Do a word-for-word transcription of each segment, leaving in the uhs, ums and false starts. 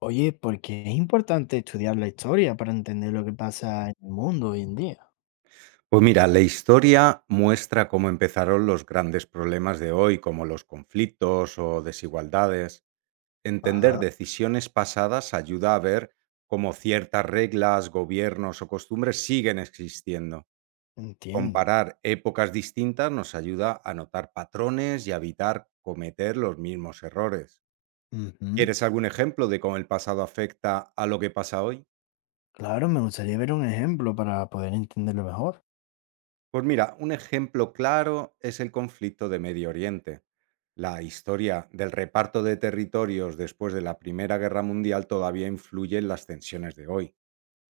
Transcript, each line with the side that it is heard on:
left: Oye, ¿por qué es importante estudiar la historia para entender lo que pasa en el mundo hoy en día?
right: Pues mira, la historia muestra cómo empezaron los grandes problemas de hoy, como los conflictos o desigualdades. Entender
left: Ajá,
right: decisiones pasadas ayuda a ver cómo ciertas reglas, gobiernos o costumbres siguen existiendo.
left: entiendo.
right: Comparar épocas distintas nos ayuda a notar patrones y a evitar cometer los mismos errores.
left: Ujú.
right: ¿Quieres algún ejemplo de cómo el pasado afecta a lo que pasa hoy?
left: Claro, me gustaría ver un ejemplo para poder entenderlo mejor.
right: Pues mira, un ejemplo claro es el conflicto de Medio Oriente. La historia del reparto de territorios después de la Primera Guerra Mundial todavía influye en las tensiones de hoy.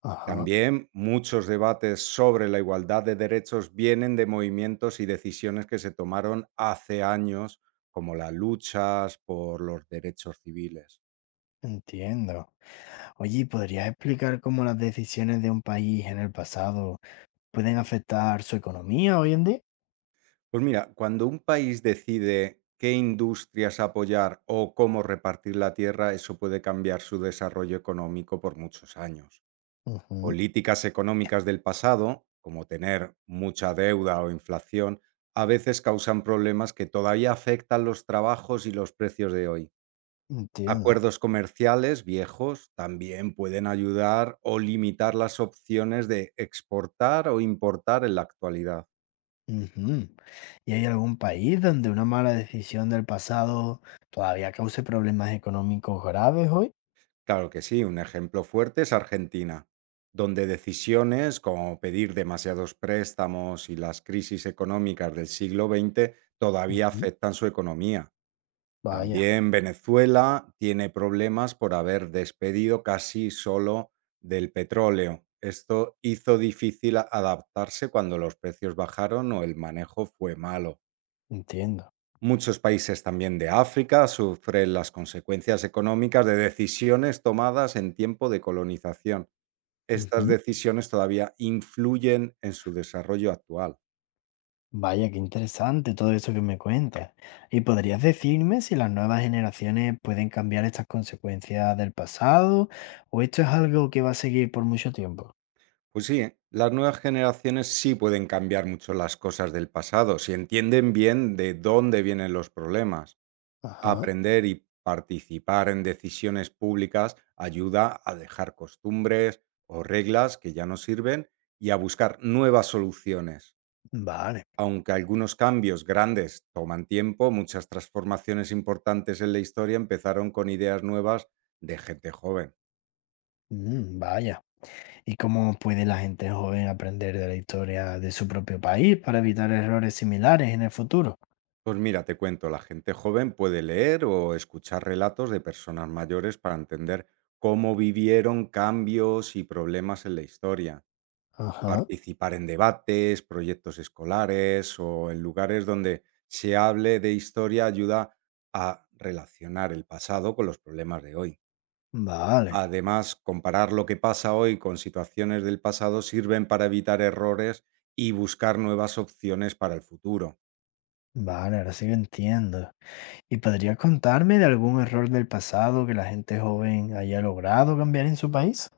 left: Ajá,
right: También muchos debates sobre la igualdad de derechos vienen de movimientos y decisiones que se tomaron hace años, como las luchas por los derechos civiles.
left: entiendo. Oye, ¿y ¿podrías explicar cómo las decisiones de un país en el pasado pueden afectar su economía hoy en día?
right: Pues mira, cuando un país decide qué industrias apoyar o cómo repartir la tierra, eso puede cambiar su desarrollo económico por muchos años.
left: Ujú,
right: Políticas económicas del pasado, como tener mucha deuda o inflación, a veces causan problemas que todavía afectan los trabajos y los precios de hoy.
left: entiendo.
right: Acuerdos comerciales viejos también pueden ayudar o limitar las opciones de exportar o importar en la actualidad.
left: Ujú. ¿Y hay algún país donde una mala decisión del pasado todavía cause problemas económicos graves hoy?
right: Claro que sí, un ejemplo fuerte es Argentina, donde decisiones como pedir demasiados préstamos y las crisis económicas del siglo veinte todavía
left: Ujú,
right: afectan su economía.
left: vaya.
right: También Venezuela tiene problemas por haber despedido casi solo del petróleo. Esto hizo difícil a- adaptarse cuando los precios bajaron o el manejo fue malo.
left: Entiendo.
right: Muchos países también de África sufren las consecuencias económicas de decisiones tomadas en tiempo de colonización. Estas
left: Ujú.
right: decisiones todavía influyen en su desarrollo actual.
left: Vaya, qué interesante todo eso que me cuentas. ¿Y podrías decirme si las nuevas generaciones pueden cambiar estas consecuencias del pasado o esto es algo que va a seguir por mucho tiempo?
right: Pues sí, ¿eh?, las nuevas generaciones sí pueden cambiar mucho las cosas del pasado si entienden bien de dónde vienen los problemas.
left: Ajá.
right: Aprender y participar en decisiones públicas ayuda a dejar costumbres o reglas que ya no sirven y a buscar nuevas soluciones.
left: Vale.
right: Aunque algunos cambios grandes toman tiempo, muchas transformaciones importantes en la historia empezaron con ideas nuevas de gente joven.
left: Mm, vaya. ¿Y cómo puede la gente joven aprender de la historia de su propio país para evitar errores similares en el futuro?
right: Pues mira, te cuento, la gente joven puede leer o escuchar relatos de personas mayores para entender cómo vivieron cambios y problemas en la historia.
left: Ajá.
right: Participar en debates, proyectos escolares o en lugares donde se hable de historia ayuda a relacionar el pasado con los problemas de hoy.
left: Vale.
right: Además, comparar lo que pasa hoy con situaciones del pasado sirven para evitar errores y buscar nuevas opciones para el futuro.
left: Vale, ahora sí que entiendo. ¿Y podría contarme de algún error del pasado que la gente joven haya logrado cambiar en su país?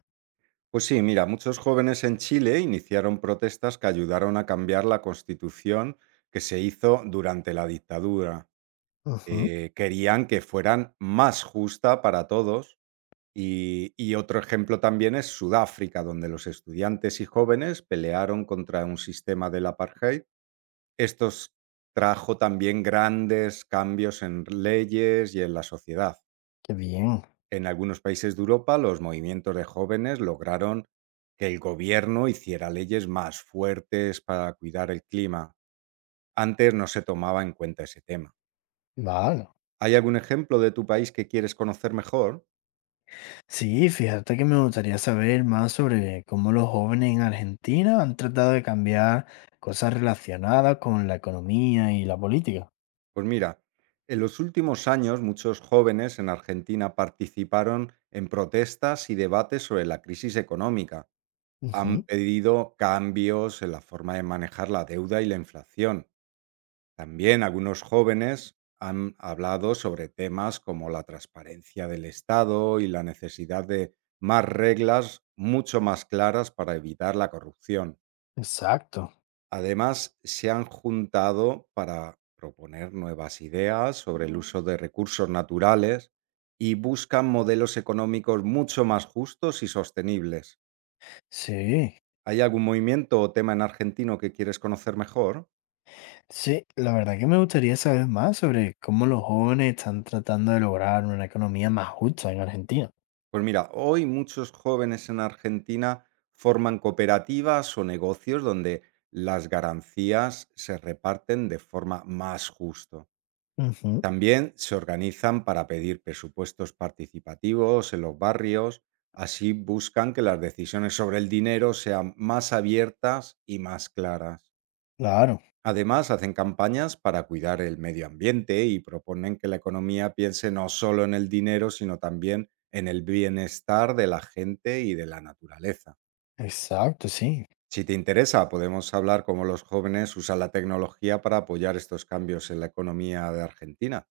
right: Pues sí, mira, muchos jóvenes en Chile iniciaron protestas que ayudaron a cambiar la constitución que se hizo durante la dictadura.
left: Ujú,
right: Eh, querían que fueran más justa para todos. Y, y otro ejemplo también es Sudáfrica, donde los estudiantes y jóvenes pelearon contra un sistema del apartheid. Estos trajo también grandes cambios en leyes y en la sociedad.
left: qué bien.
right: En algunos países de Europa, los movimientos de jóvenes lograron que el gobierno hiciera leyes más fuertes para cuidar el clima. Antes no se tomaba en cuenta ese tema.
left: Vale.
right: ¿Hay algún ejemplo de tu país que quieres conocer mejor?
left: Sí, fíjate que me gustaría saber más sobre cómo los jóvenes en Argentina han tratado de cambiar cosas relacionadas con la economía y la política.
right: Pues mira, en los últimos años muchos jóvenes en Argentina participaron en protestas y debates sobre la crisis económica. Han
left: Ujú,
right: pedido cambios en la forma de manejar la deuda y la inflación. También algunos jóvenes han hablado sobre temas como la transparencia del Estado y la necesidad de más reglas mucho más claras para evitar la corrupción.
left: exacto.
right: Además, se han juntado para proponer nuevas ideas sobre el Mm. uso de recursos naturales y buscan modelos económicos mucho más justos y sostenibles.
left: Sí,
right: ¿Hay algún movimiento o tema en argentino que quieres conocer mejor?
left: sí, la verdad que me gustaría saber más sobre cómo los jóvenes están tratando de lograr una economía más justa en Argentina.
right: Pues mira, hoy muchos jóvenes en Argentina forman cooperativas o negocios donde las ganancias se reparten de forma más justa.
left: Ujú,
right: También se organizan para pedir presupuestos participativos en los barrios, así buscan que las decisiones sobre el dinero sean más abiertas y más claras.
left: claro,
right: Además, hacen campañas para cuidar el medio ambiente y proponen que la economía piense no solo en el dinero, sino también en el bienestar de la gente y de la naturaleza.
left: exacto, sí.
right: Si te interesa, podemos hablar cómo los jóvenes usan la tecnología para apoyar estos cambios en la economía de Argentina.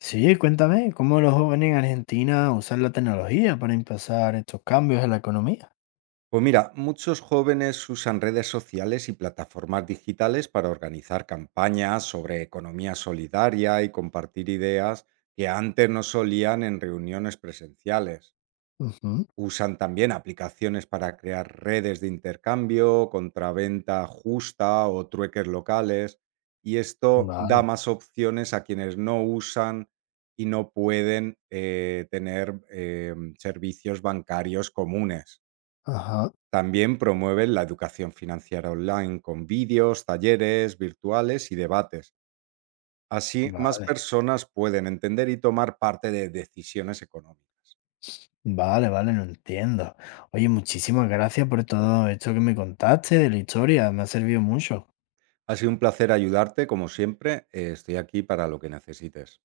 left: Sí, cuéntame, ¿cómo los jóvenes en Argentina usan la tecnología para impulsar estos cambios en la economía?
right: Pues mira, muchos jóvenes usan redes sociales y plataformas digitales para organizar campañas sobre economía solidaria y compartir ideas que antes no solían en reuniones presenciales.
left: Ujú,
right: Usan también aplicaciones para crear redes de intercambio, contraventa justa o trueques locales, y esto da
left: vale,
right: más opciones a quienes no usan y no pueden eh, tener eh, servicios bancarios comunes.
left: ajá,
right: También promueven la educación financiera online con vídeos, talleres virtuales y debates. Así, más
left: vale,
right: personas pueden entender y tomar parte de decisiones económicas.
left: vale, vale, no entiendo. Oye, muchísimas gracias por todo esto que me contaste de la historia, me ha servido mucho.
right: Ha sido un placer ayudarte, como siempre. eh, Estoy aquí para lo que necesites.